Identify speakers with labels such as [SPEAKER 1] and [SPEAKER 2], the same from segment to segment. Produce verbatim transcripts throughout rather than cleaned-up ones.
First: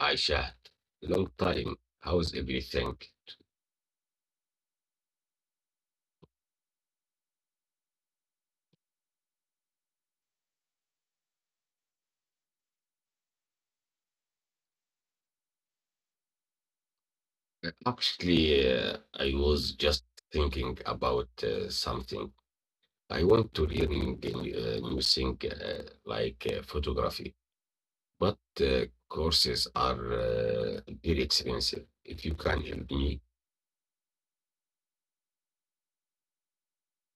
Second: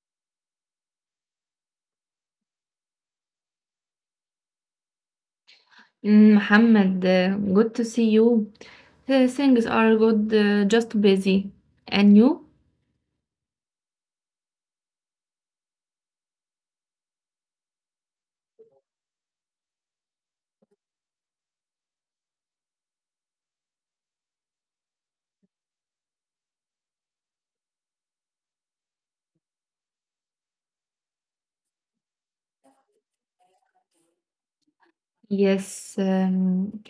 [SPEAKER 1] Hi, Shah. Long time. How's everything?
[SPEAKER 2] Mm, Mohammed, uh, good to see you. Uh, Things are good, uh, just busy. And you?
[SPEAKER 1] Actually, uh, I was just thinking about uh, something. I want to learn a new uh, thing uh, like uh, photography, but uh, courses are uh, very expensive. If you can help me
[SPEAKER 2] Yes, um,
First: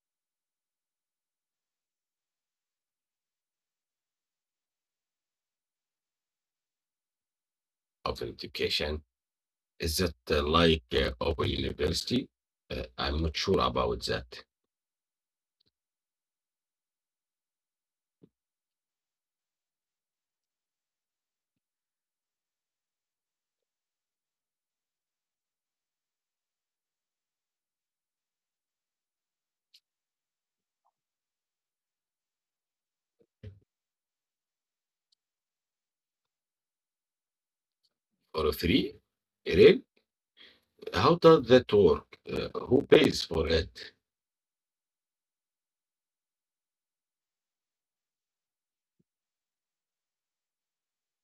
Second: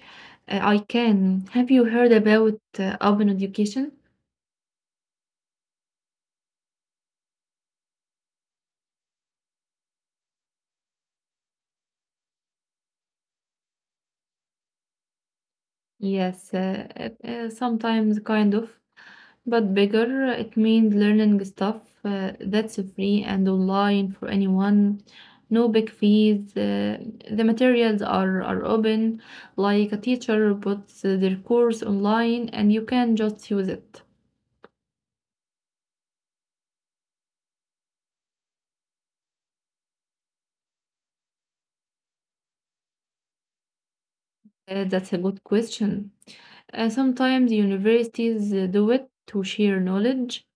[SPEAKER 2] uh, I can. Have you heard about uh, open education?
[SPEAKER 1] of education, is it uh, like uh, open university? Uh, I'm not sure about that.
[SPEAKER 2] Yes, uh, uh, uh, sometimes kind of. But bigger, it means learning stuff uh, that's free and online for anyone. No big fees. Uh, the materials are, are open, like a teacher puts uh, their course online and you can just use it.
[SPEAKER 1] For free? Really? How does that work? Uh, who pays for it?
[SPEAKER 2] Uh, that's a good question. Uh, sometimes universities uh, do it to share knowledge.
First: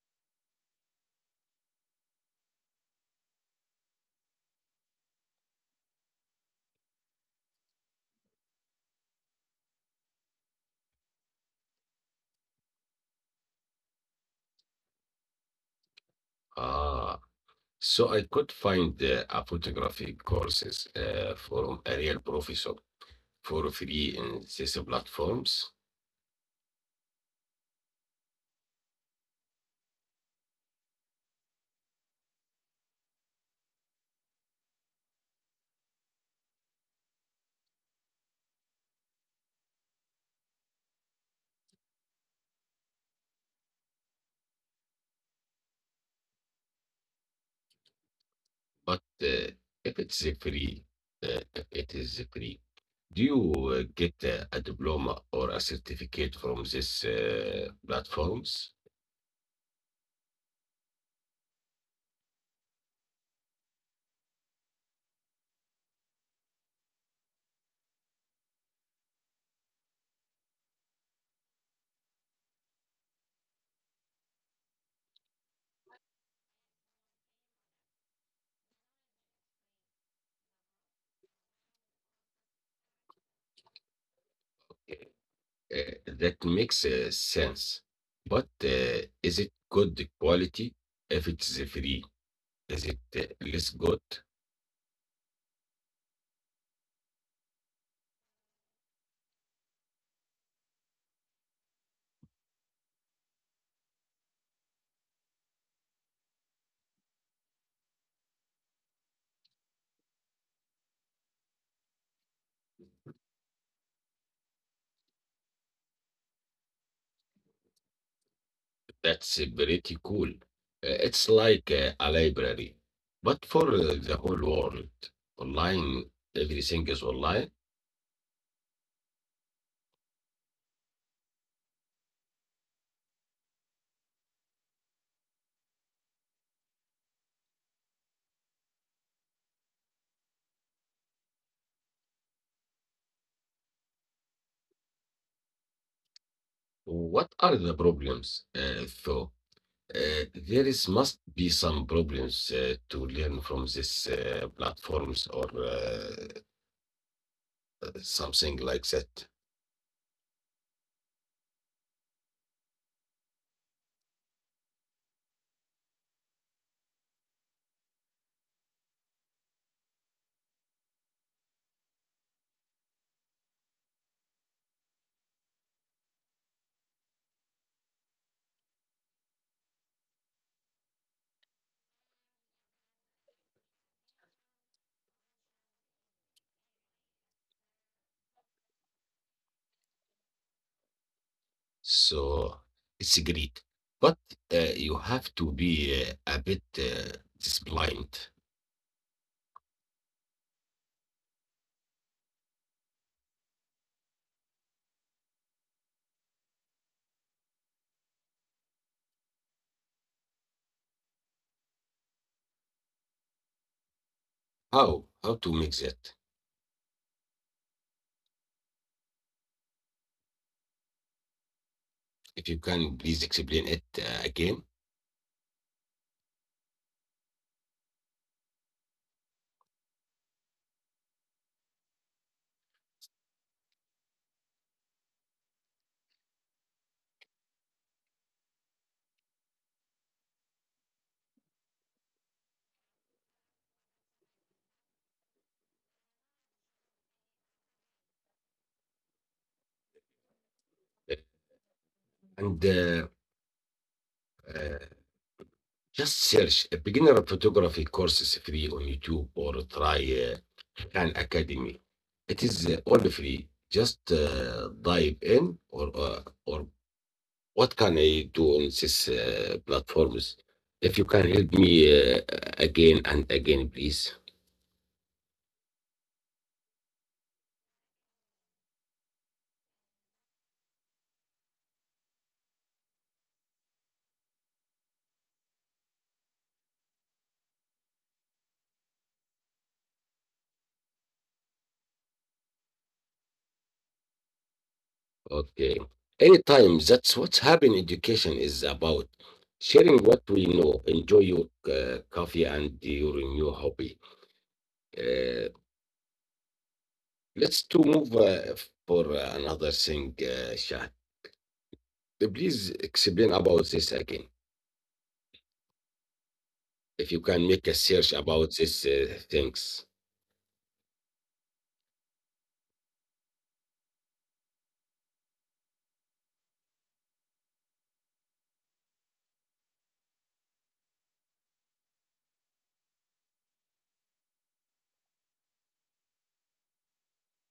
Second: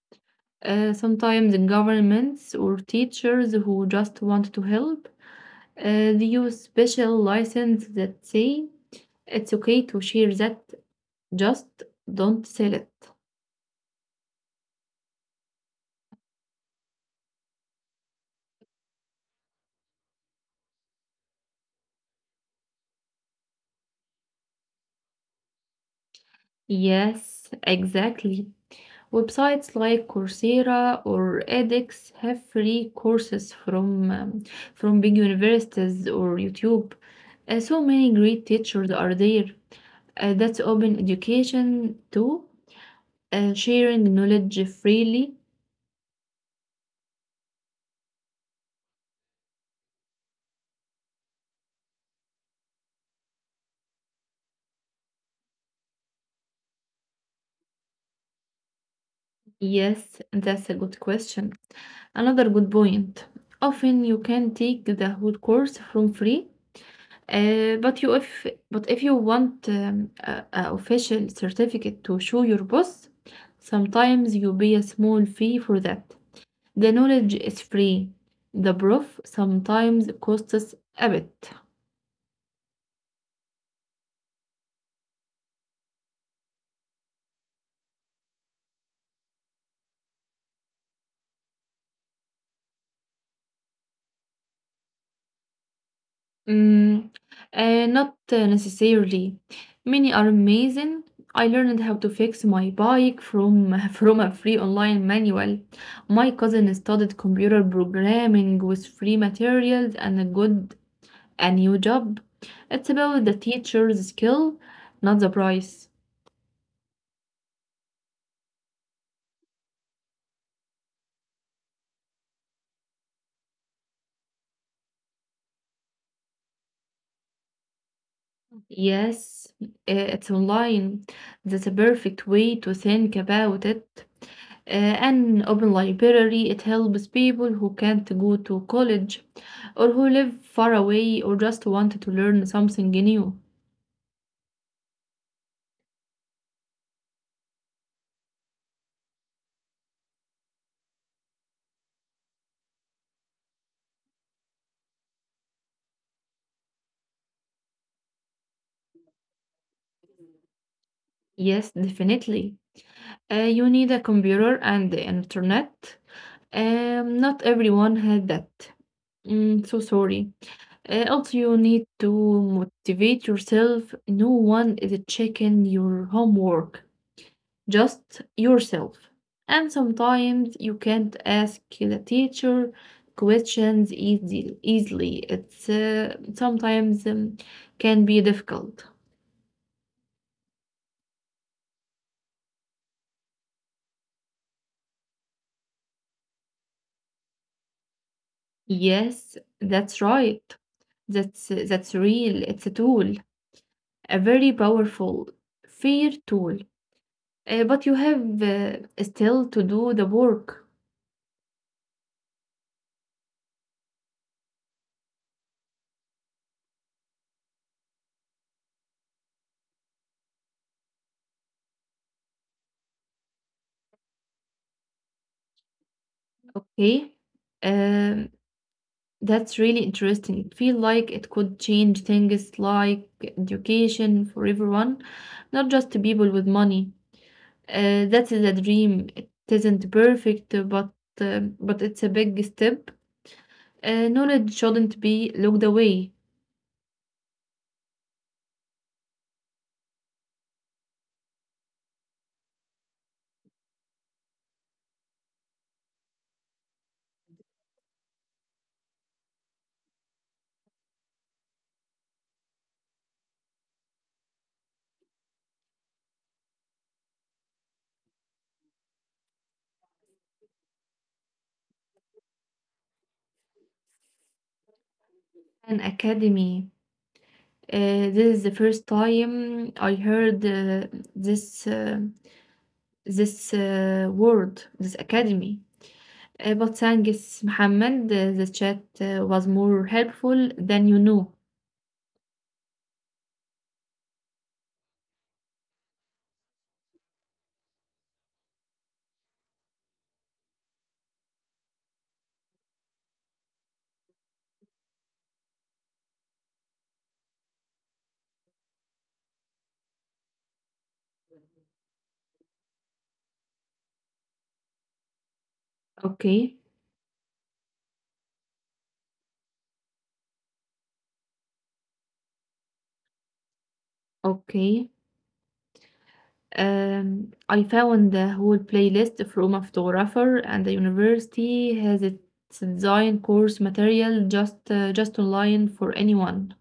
[SPEAKER 2] Uh, sometimes governments or teachers who just want to help. Uh, do you special license that say it's okay to share that, just don't sell it?
[SPEAKER 1] Ah. So I could find uh, a photography courses uh, from a real professor for free in these platforms.
[SPEAKER 2] Yes, exactly. Websites like Coursera or edX have free courses from um, from big universities or YouTube. Uh, so many great teachers are there. Uh, that's open education too, uh, sharing knowledge freely.
[SPEAKER 1] But uh, if it's free, uh, if it is free, do you uh, get uh, a diploma or a certificate from these uh, platforms?
[SPEAKER 2] Yes, that's a good question. Another good point. Often you can take the whole course from free, uh, but you if but if you want um, a, a official certificate to show your boss, sometimes you pay a small fee for that. The knowledge is free. The proof sometimes costs a bit.
[SPEAKER 1] Uh, that makes uh, sense. But uh, is it good quality? If it's free, is it uh, less good?
[SPEAKER 2] Mm, uh, not uh, necessarily. Many are amazing. I learned how to fix my bike from from a free online manual. My cousin studied computer programming with free materials and a good a new job. It's about the teacher's skill, not the price.
[SPEAKER 1] That's uh, pretty cool. Uh, It's like uh, a library, but for uh, the whole world. Online, everything is online.
[SPEAKER 2] Yes, uh, it's online. That's a perfect way to think about it. Uh, an open library, it helps people who can't go to college or who live far away or just want to learn something new.
[SPEAKER 1] What are the problems, uh, though? Uh, there is must be some problems uh, to learn from these uh, platforms or uh, something like that.
[SPEAKER 2] Yes, definitely. Uh, you need a computer and the internet. Um, not everyone had that. Mm, so sorry. Uh, also, you need to motivate yourself. No one is checking your homework. just yourself. And sometimes you can't ask the teacher questions easy, easily. It's uh, sometimes um, can be difficult.
[SPEAKER 1] So it's great. But uh, you have to be uh, a bit uh, disciplined.
[SPEAKER 2] Yes, that's right. That's that's real. It's a tool, a very powerful fear tool. Uh, but you have uh, still to do the work.
[SPEAKER 1] How? How to make that? If you can, please explain it uh, again.
[SPEAKER 2] Okay. Um, That's really interesting. It feels like it could change things like education for everyone, not just to people with money. Uh, that is a dream. It isn't perfect, uh, but um but it's a big step. Uh, knowledge shouldn't be looked away.
[SPEAKER 1] And uh, uh, just search a beginner photography courses free on YouTube or try uh, Khan Academy. It is uh, all free. Just uh, dive in or uh, or what can I do on these uh, platforms? If you can help me uh, again and again, please.
[SPEAKER 2] An academy. Uh, this is the first time I heard uh, this uh, this uh, word, this academy. Uh, but thanks, Mohammed. uh, the chat uh, was more helpful than you know.
[SPEAKER 1] Okay. Anytime, that's what's happening. Education is about sharing what we know. Enjoy your uh, coffee and your new hobby. Uh, Let's to move uh, for uh, another thing, uh, Shah. Uh, Please explain about this again. If you can
[SPEAKER 2] Okay,
[SPEAKER 1] make a search about these uh, things,
[SPEAKER 2] okay. Um, I found the whole playlist from a photographer, and the university has its design course material just uh, just online for anyone.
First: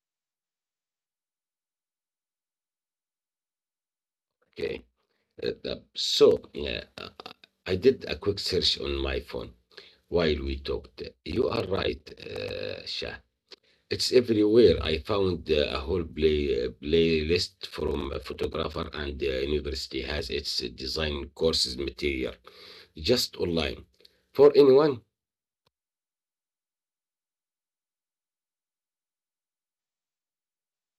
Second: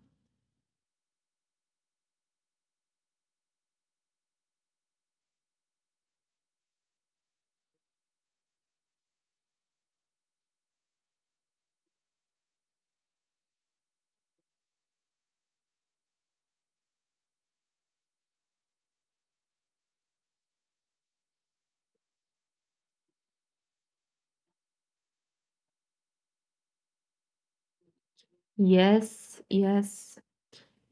[SPEAKER 1] okay. Uh, the- so yeah, uh, I did a quick search on my phone while we talked. You are right, uh, Shah. It's everywhere. I found uh, a whole play, uh, playlist from a photographer, and the university has its design courses material just online for anyone.
[SPEAKER 2] Yes, yes.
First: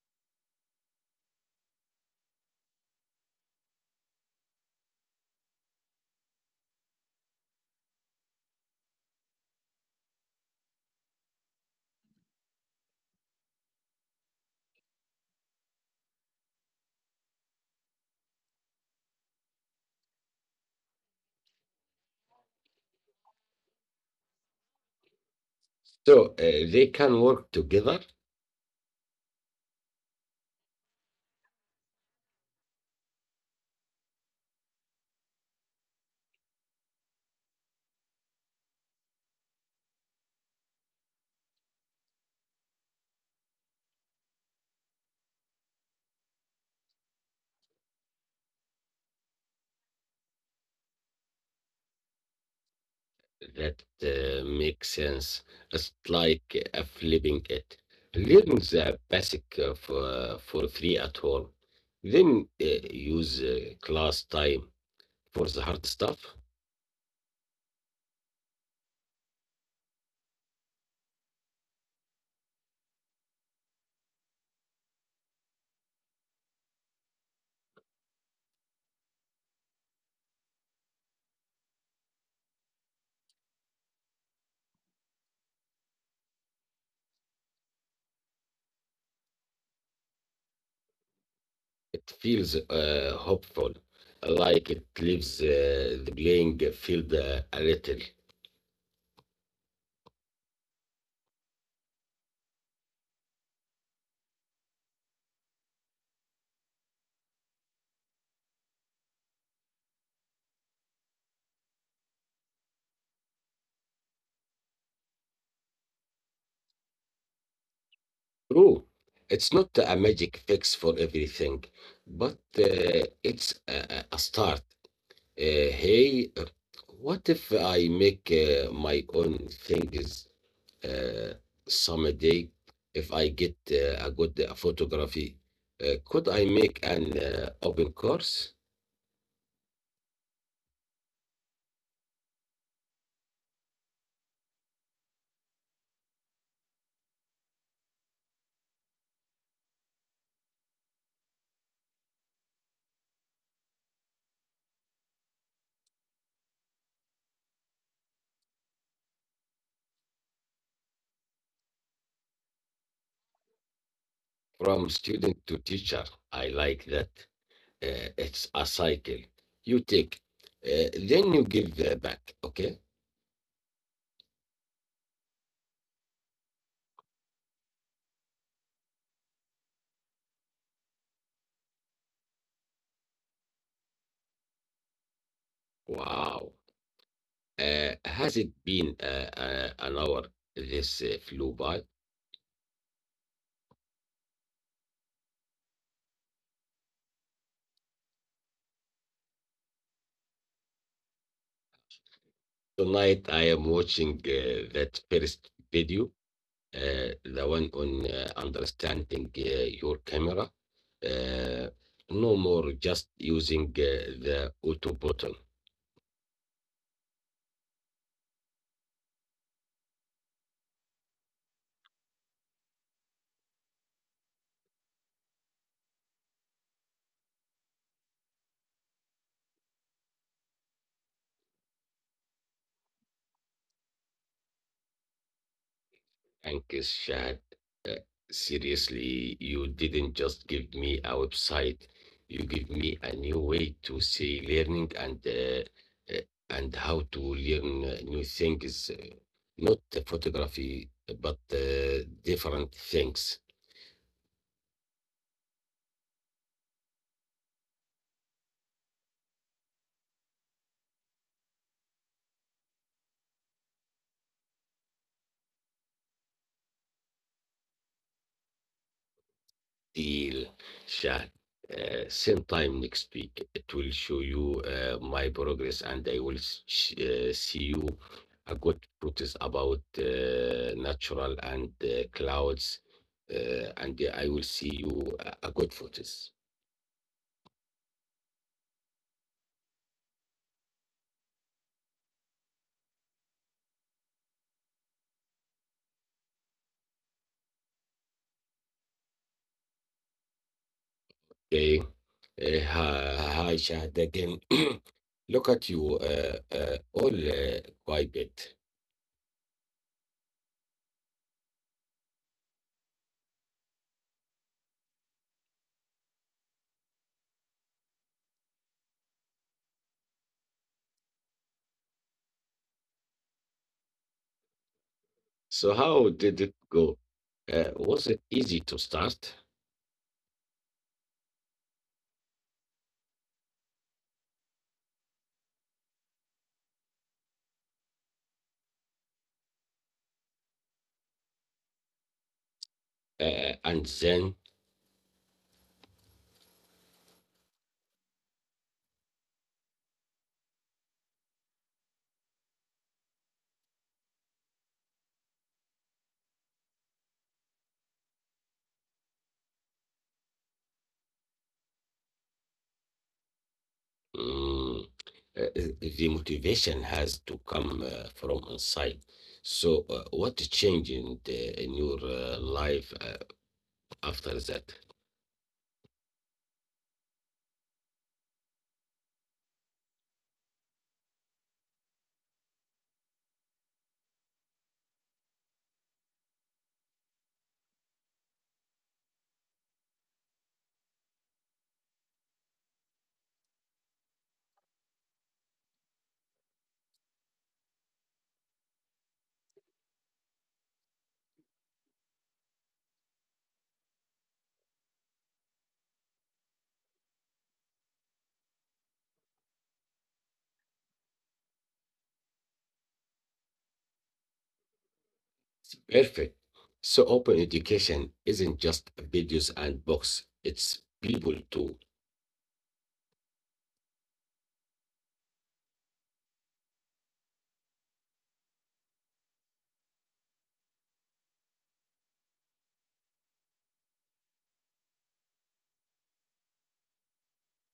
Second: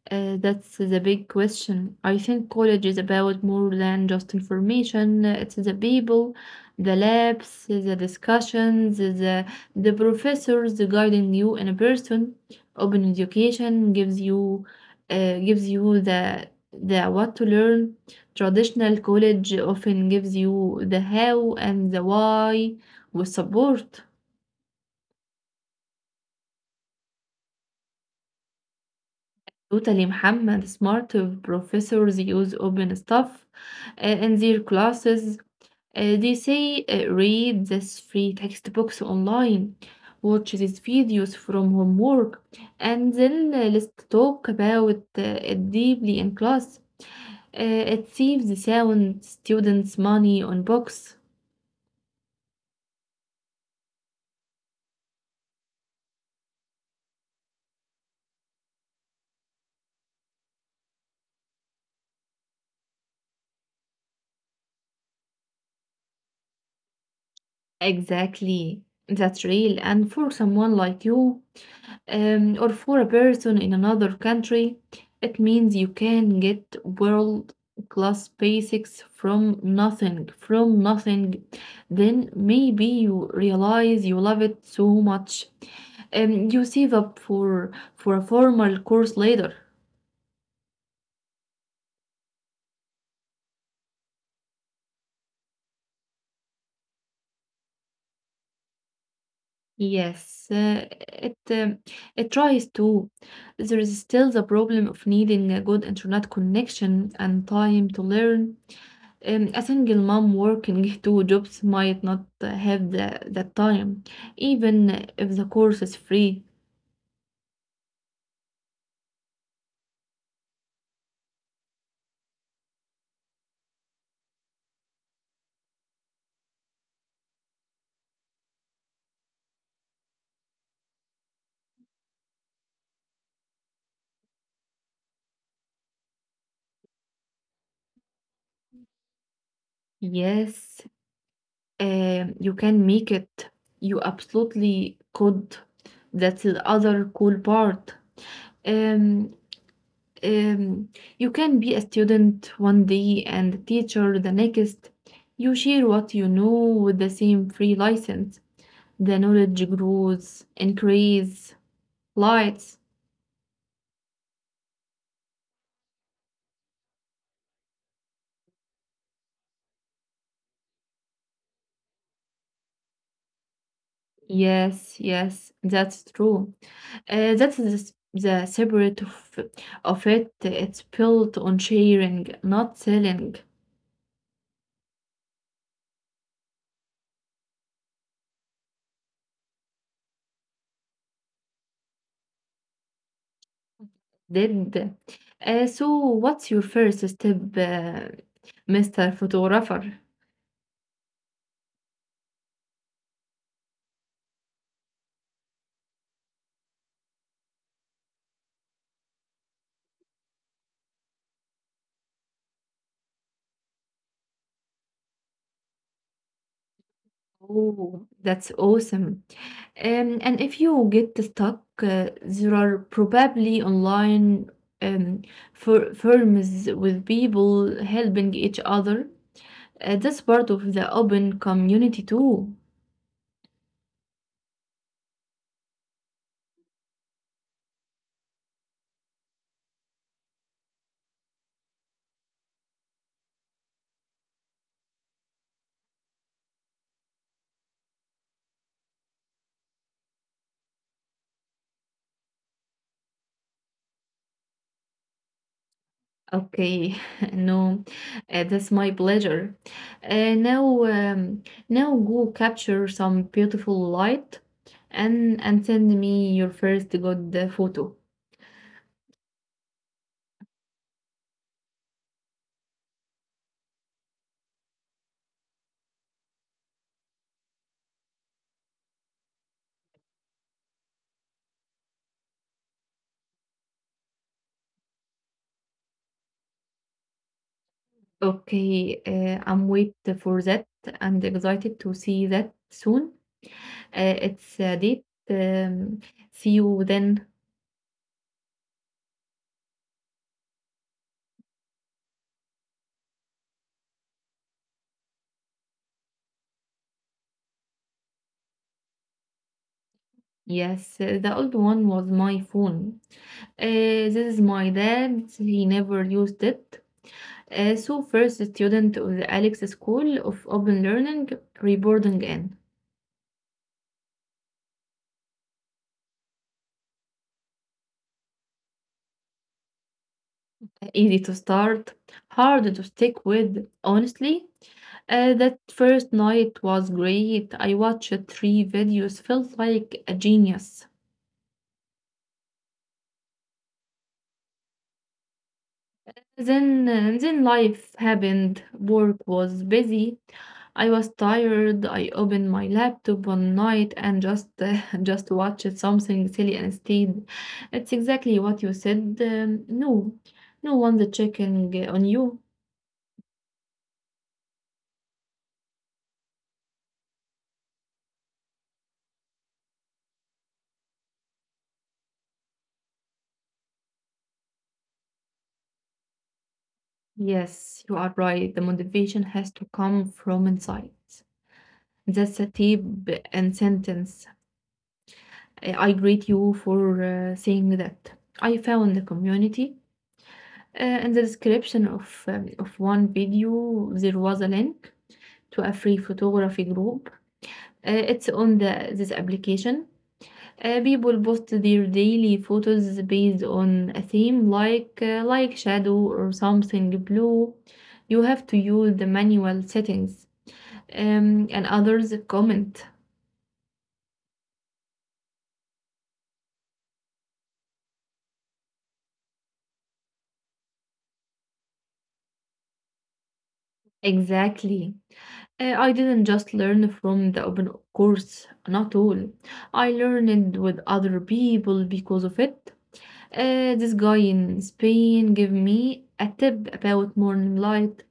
[SPEAKER 2] Uh, that's the big question. I think college is about more than just information. It's the people, the labs, the discussions, the the professors guiding you in person. Open education gives you uh, gives you the the what to learn. Traditional college often gives you the how and the why with support.
[SPEAKER 1] So uh, they can work together.
[SPEAKER 2] Totally, Muhammad. Smart professors use OpenStuff uh, in their classes. Uh, they say, uh, read these free textbooks online, watch these videos from homework, and then uh, let's talk about uh, it deeply in class. Uh, it saves the sound students money on books.
[SPEAKER 1] That uh, makes sense. It's like uh, flipping it. Learn the basic uh, for, for free at home. Then uh, use uh, class time for the hard stuff.
[SPEAKER 2] Exactly. That's real. And for someone like you, um, or for a person in another country, it means you can get world class basics from nothing, from nothing. Then maybe you realize you love it so much, and you save up for for a formal course later.
[SPEAKER 1] It feels uh, hopeful, like it leaves uh, the playing field uh, a little.
[SPEAKER 2] Yes, uh, it um, it tries to. There is still the problem of needing a good internet connection and time to learn. um, a single mom working two jobs might not uh, have the, that time, even if the course is free.
[SPEAKER 1] True, it's not a magic fix for everything, but uh, it's a, a a start. Uh, hey, uh, what if I make uh, my own things uh, someday? If I get uh, a good uh, photography, uh, could I make an uh, open course
[SPEAKER 2] Yes, uh, you can make it. You absolutely could. That's the other cool part. Um, um, you can be a student one day and a teacher the next. You share what you know with the same free license. The knowledge grows, increase, lights.
[SPEAKER 1] from student to teacher? I like that. Uh, it's a cycle. You take, uh, then you give uh, back. Okay.
[SPEAKER 2] Yes, yes, that's true. Uh, that's the, s- the separate of, of it. It's built on sharing, not selling.
[SPEAKER 1] Wow. Uh, has it been uh, uh, an hour? This uh, flew by.
[SPEAKER 2] Did. Uh, so, what's your first step, uh, Mister Photographer?
[SPEAKER 1] Tonight I am watching uh, that first video, uh, the one on uh, understanding uh, your camera. Uh, no more just using uh, the auto button.
[SPEAKER 2] Oh, that's awesome. Um, and if you get stuck, uh, there are probably online um, for firms with people helping each other. Uh, that's part of the open community too.
[SPEAKER 1] Thanks, Shahad. Seriously, you didn't just give me a website. You give me a new way to see learning and uh, uh, and how to learn uh, new things. uh, Not the photography, but uh, different things.
[SPEAKER 2] Okay, no, uh, that's my pleasure. Uh, now, um, now go capture some beautiful light and and send me your first good uh, photo.
[SPEAKER 1] Deal, Shah. Uh, same time next week. It will show you uh, my progress, and I will sh- uh, see you a good protest about uh, natural and uh, clouds, uh, and I will see you a a good protest.
[SPEAKER 2] Okay, uh, I'm wait for that. I'm excited to see that soon. Uh, it's a date. Um, See you then.
[SPEAKER 1] Okay. Uh, hi, hi, Shahad again. Look at you, uh, uh, all uh, quite bit.
[SPEAKER 2] Yes, uh, the old one was my phone. Uh, this is my dad. He never used it. Uh, so first student of the Alex School of Open Learning, reboarding in.
[SPEAKER 1] So how did it go? Uh, was it easy to start?
[SPEAKER 2] Easy to start, hard to stick with, honestly. Uh, that first night was great. I watched three videos, felt like a genius.
[SPEAKER 1] Uh, and then
[SPEAKER 2] Then, uh, then life happened. Work was busy. I was tired. I opened my laptop one night and just uh, just watched something silly instead. It's exactly what you said. Um, no, no one's checking uh, on you.
[SPEAKER 1] Mm, uh, uh, the motivation has to come uh, from inside. So, uh, what changed in, the, in your uh, life uh, after that?
[SPEAKER 2] Yes, you are right. The motivation has to come from inside. That's a tip and sentence. Uh, I greet you for uh, saying that. I found the community. Uh, in the description of um, of one video, there was a link to a free photography group. Uh, it's on the this application. Uh, people post their daily photos based on a theme like uh, like shadow or something blue. You have to use the manual settings. Um, and others comment.
[SPEAKER 1] Perfect. So, open education isn't just videos and books, it's people too.
[SPEAKER 2] Exactly. Uh, I didn't just learn from the open course, not all. I learned with other people because of it. Uh, this guy in Spain gave me a tip about morning light.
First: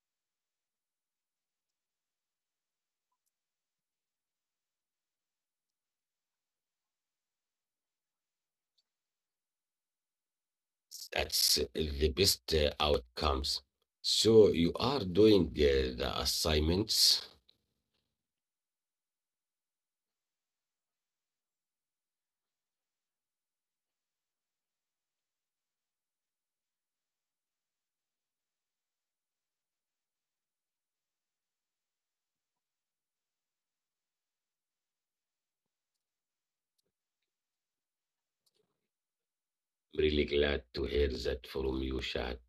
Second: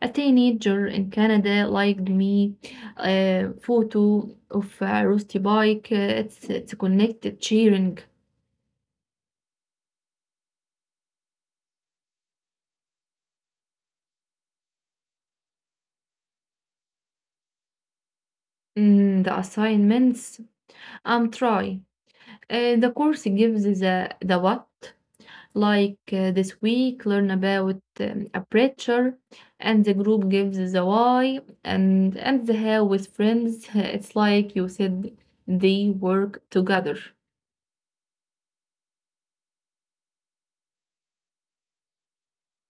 [SPEAKER 2] A teenager in Canada liked me a photo of a rusty bike. Uh, It's it's connected cheering.
[SPEAKER 1] That's the best uh, outcomes. So, you are doing uh, the assignments.
[SPEAKER 2] Mm, the assignments. I'm trying. Uh, the course gives the the what. Like uh, this week, learn about um, aperture, and the group gives the why and and the how with friends. It's like you said, they work together.
[SPEAKER 1] I'm really glad to hear that from you, Shahad.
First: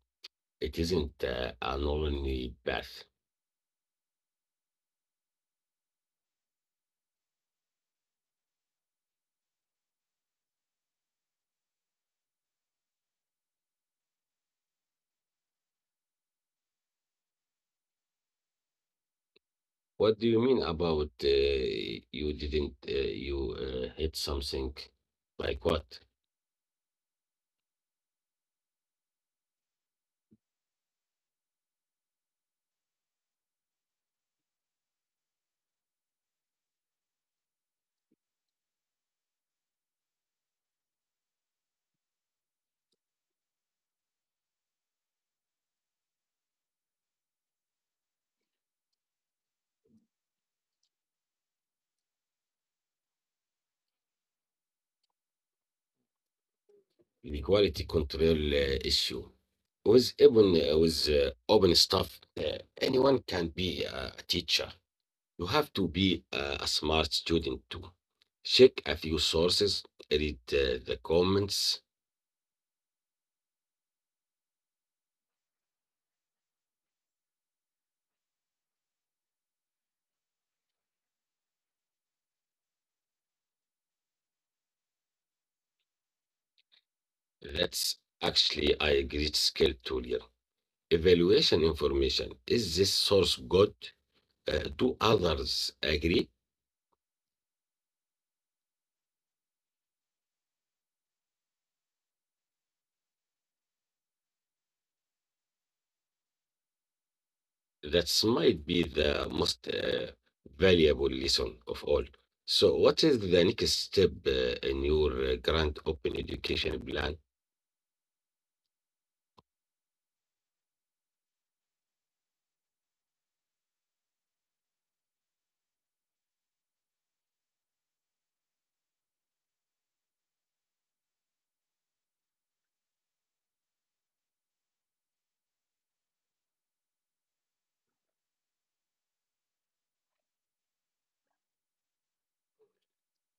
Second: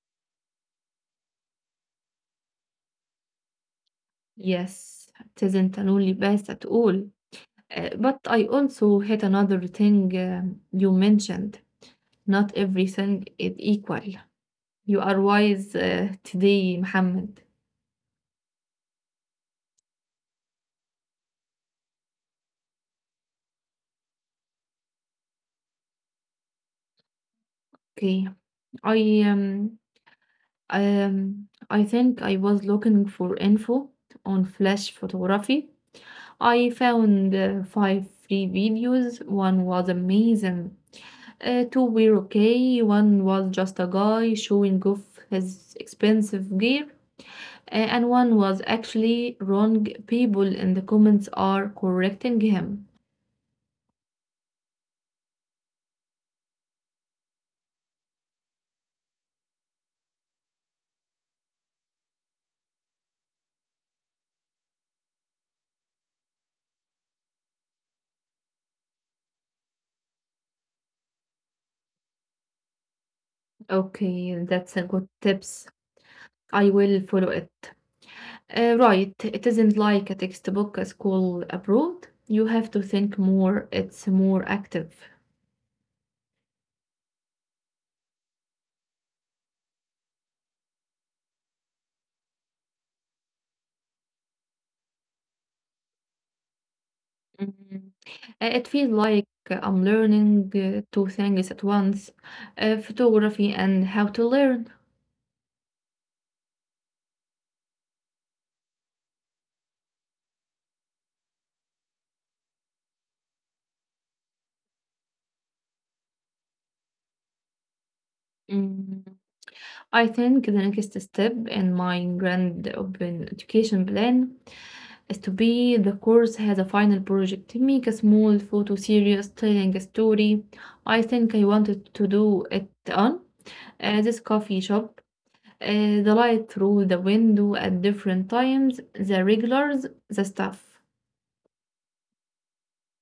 [SPEAKER 1] It isn't uh, an only path.
[SPEAKER 2] Yes, it isn't a lonely path at all. Uh, but I also hit another thing um, you mentioned. Not everything is equal. You are wise uh, today, Mohammed.
[SPEAKER 1] What do you mean about uh, you didn't uh, you uh, hit something? Like what?
[SPEAKER 2] Okay, I um Um, I think I was looking for info on flash photography. I found uh, five free videos. One was amazing. Uh, two were okay. One was just a guy showing off his expensive gear. Uh, and one was actually wrong. People in the comments are correcting him.
[SPEAKER 1] The quality control uh, issue. With even uh, with uh, open stuff, uh, anyone can be uh, a teacher. You have to be uh, a smart student too. Check a few sources, read uh, the comments.
[SPEAKER 2] Okay, that's a good tips. I will follow it. Uh, right, it isn't like a textbook, a school abroad. You have to think more, it's more active.
[SPEAKER 1] That's actually a great skill to learn. Evaluation information. Is this source good? Uh, do others agree?
[SPEAKER 2] Mm. Uh, It feels like I'm learning uh, two things at once, uh, photography and how to learn.
[SPEAKER 1] That might be the most uh, valuable lesson of all. So, what is the next step uh, in your uh, grand open education plan?
[SPEAKER 2] Mm. I think the next step in my grand open education plan is to be the course has a final project, make a small photo series telling a story. I think I wanted to do it on uh, this coffee shop uh, the light through the window at different times, the regulars, the stuff.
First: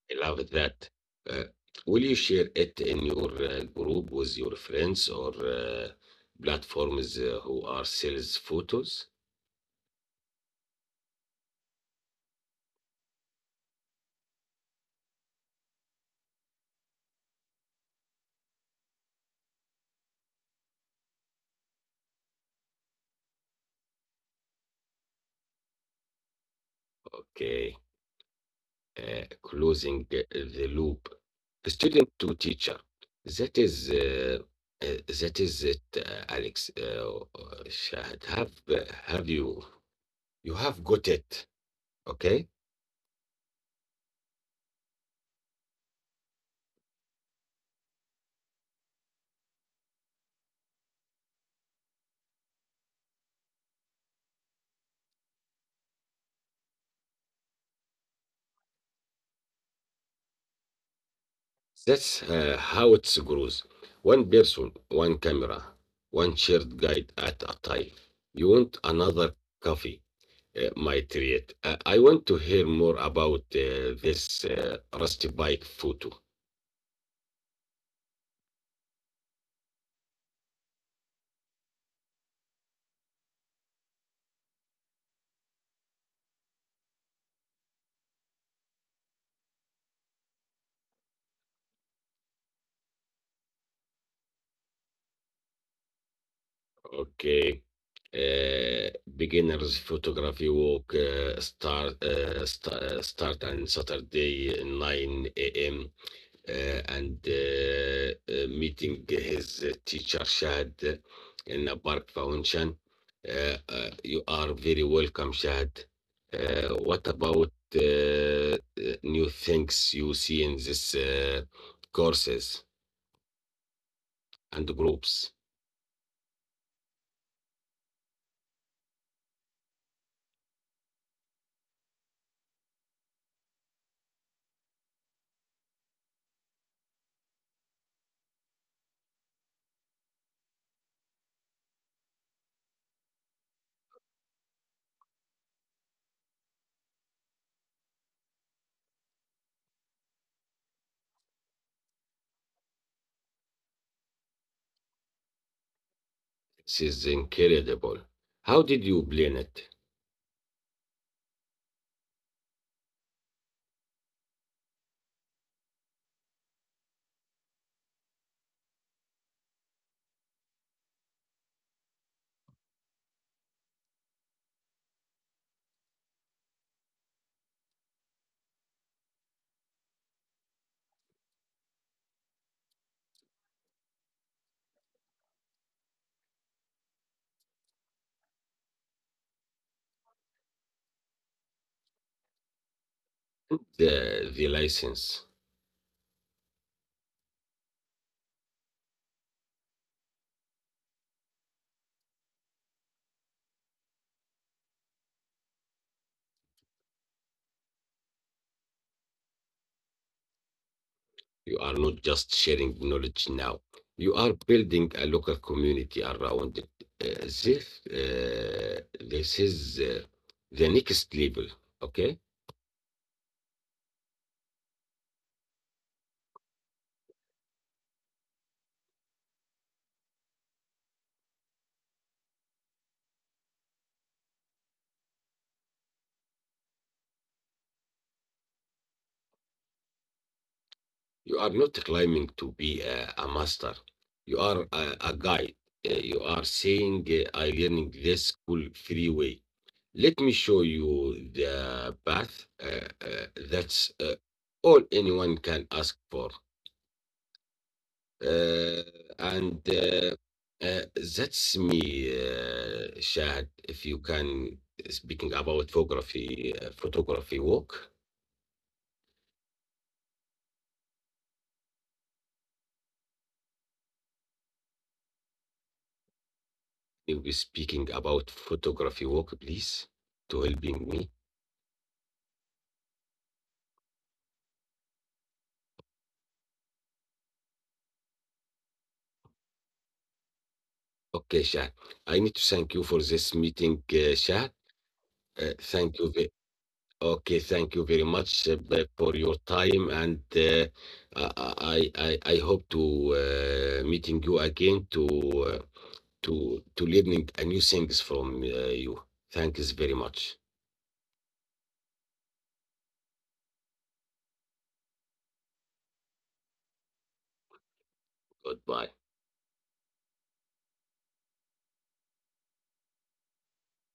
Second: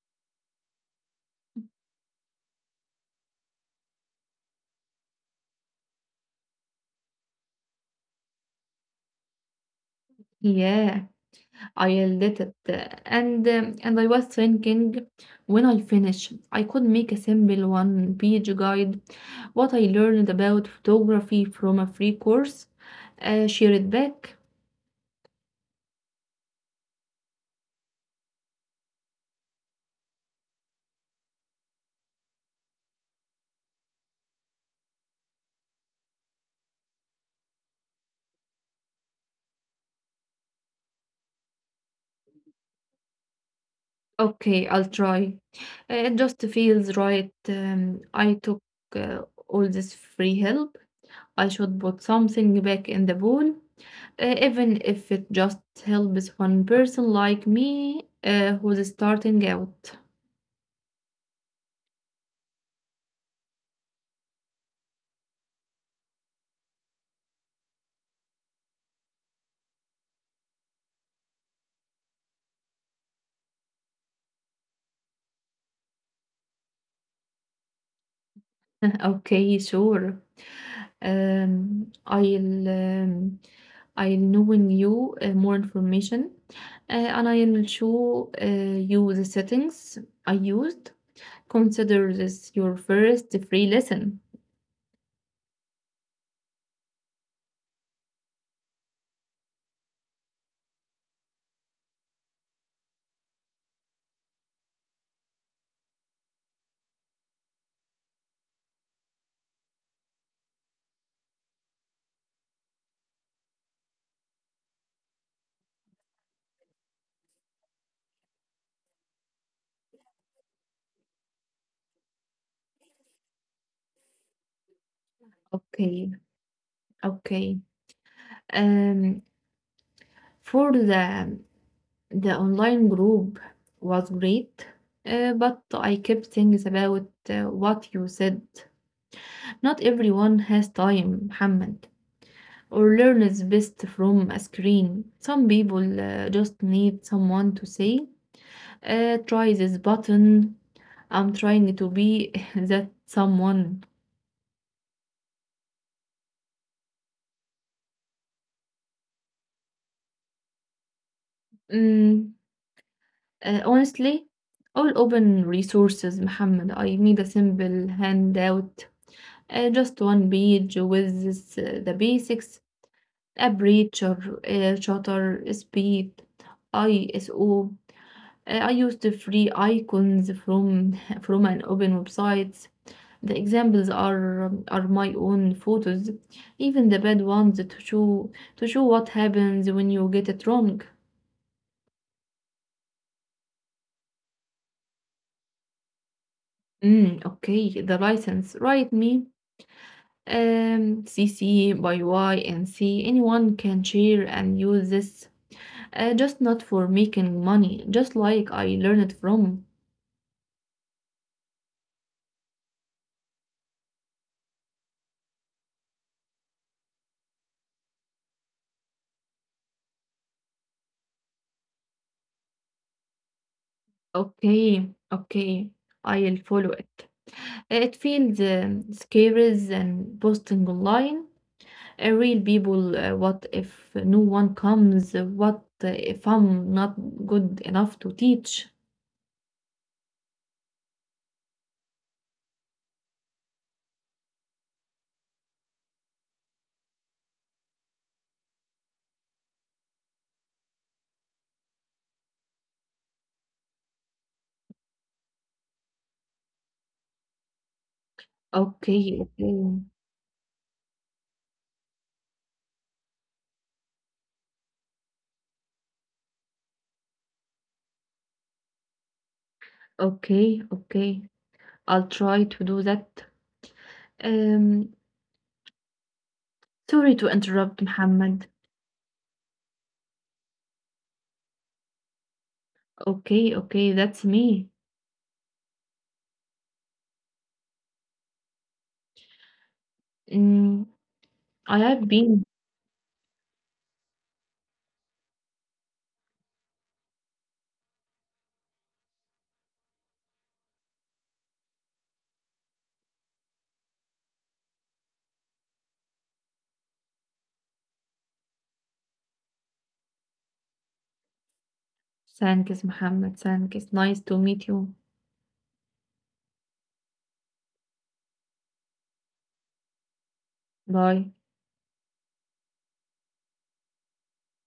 [SPEAKER 1] I love that. Uh, will you share it in your uh, group with your friends or uh, platforms uh, who are sales photos?
[SPEAKER 2] Yeah, I yelled at it. uh, And, um, and I was thinking when I finish, I could make a simple one page guide what I learned about photography from a free course, uh, share it back.
[SPEAKER 1] Okay. uh, closing the loop student to teacher. That is uh, uh, that is it, uh, Alex. Uh, Shahad, have uh, have you you have got it? Okay,
[SPEAKER 2] Okay, I'll try. Uh, It just feels right. Um, I took uh, all this free help I should put something back in the bowl, uh, even if it just helps one person like me uh, who's starting out.
[SPEAKER 1] that's uh, how it grows. One person, one camera, one shared guide at a time. You want another coffee? Uh, might create. Uh, I want to hear more about uh, this uh, rusty bike photo.
[SPEAKER 2] Okay, sure. Um, I'll um, I'll knowing you uh, more information, uh, and I'll show uh, you the settings I used. Consider this your first free lesson.
[SPEAKER 1] Okay. Uh, Beginners photography walk uh, start uh, sta- uh, start on Saturday nine a m uh, and uh, uh, meeting his uh, teacher Shahad uh, in the park fountain. Uh, uh, you are very welcome, Shahad. Uh, what about uh, uh, new things you see in this uh, courses and
[SPEAKER 2] Okay,
[SPEAKER 1] groups?
[SPEAKER 2] okay. Um, for the The online group was great, uh, but I kept things about uh, what you said. Not everyone has time, Muhammad, or learns best from a screen. Some people uh, just need someone to say, uh, try this button. I'm trying to be that someone.
[SPEAKER 1] This is incredible. How did you plan it?
[SPEAKER 2] Mm, uh, Honestly, all open resources, Muhammad. I need a simple handout uh, just one page with this, uh, the basics aperture, uh, shutter speed, I S O. Uh, I used the free icons from from an open website. The examples are are my own photos, even the bad ones to show to show what happens when you get it wrong.
[SPEAKER 1] the, the license.
[SPEAKER 2] Mm, okay, the license. Write me. Um, C C by Y and C. Anyone can share and use this. Uh, just not for making money, just like I learned from.
[SPEAKER 1] You are not just sharing knowledge now. You are building a local community around it. Uh, this, uh, this is uh, the next level, okay?
[SPEAKER 2] Okay, okay, I'll follow it. It feels um, scary than posting online. Uh, real people, uh, what if no one comes? What uh, if I'm not good enough to teach?
[SPEAKER 1] You are not claiming to be a, a master. You are a, a guide. Uh, you are saying, uh, I learning this cool free way. Let me show you the path. Uh, uh, that's uh, all anyone can ask for. Uh,
[SPEAKER 2] Okay,
[SPEAKER 1] and
[SPEAKER 2] okay,
[SPEAKER 1] uh, uh, that's me, uh, Shahad. If you can, uh, speaking about photography, uh, photography work,
[SPEAKER 2] okay, okay. I'll try to do that. Um, Sorry
[SPEAKER 1] you'll
[SPEAKER 2] to
[SPEAKER 1] be
[SPEAKER 2] interrupt,
[SPEAKER 1] speaking about
[SPEAKER 2] Muhammad.
[SPEAKER 1] photography work, please, to helping me.
[SPEAKER 2] Okay, okay, that's me. Mm,
[SPEAKER 1] Okay,
[SPEAKER 2] I
[SPEAKER 1] Shahad.
[SPEAKER 2] have
[SPEAKER 1] I
[SPEAKER 2] been
[SPEAKER 1] need to thank you for this meeting, uh, Shahad. Uh, thank you. Ve- okay, thank you very much uh, b- for your time, and uh, I, I I I hope to uh, meeting you again to. Uh, to to learning a new things from uh, you. Thanks very much.
[SPEAKER 2] Thanks, Mohammed. Thanks. Nice to meet you.
[SPEAKER 1] Goodbye.
[SPEAKER 2] Bye.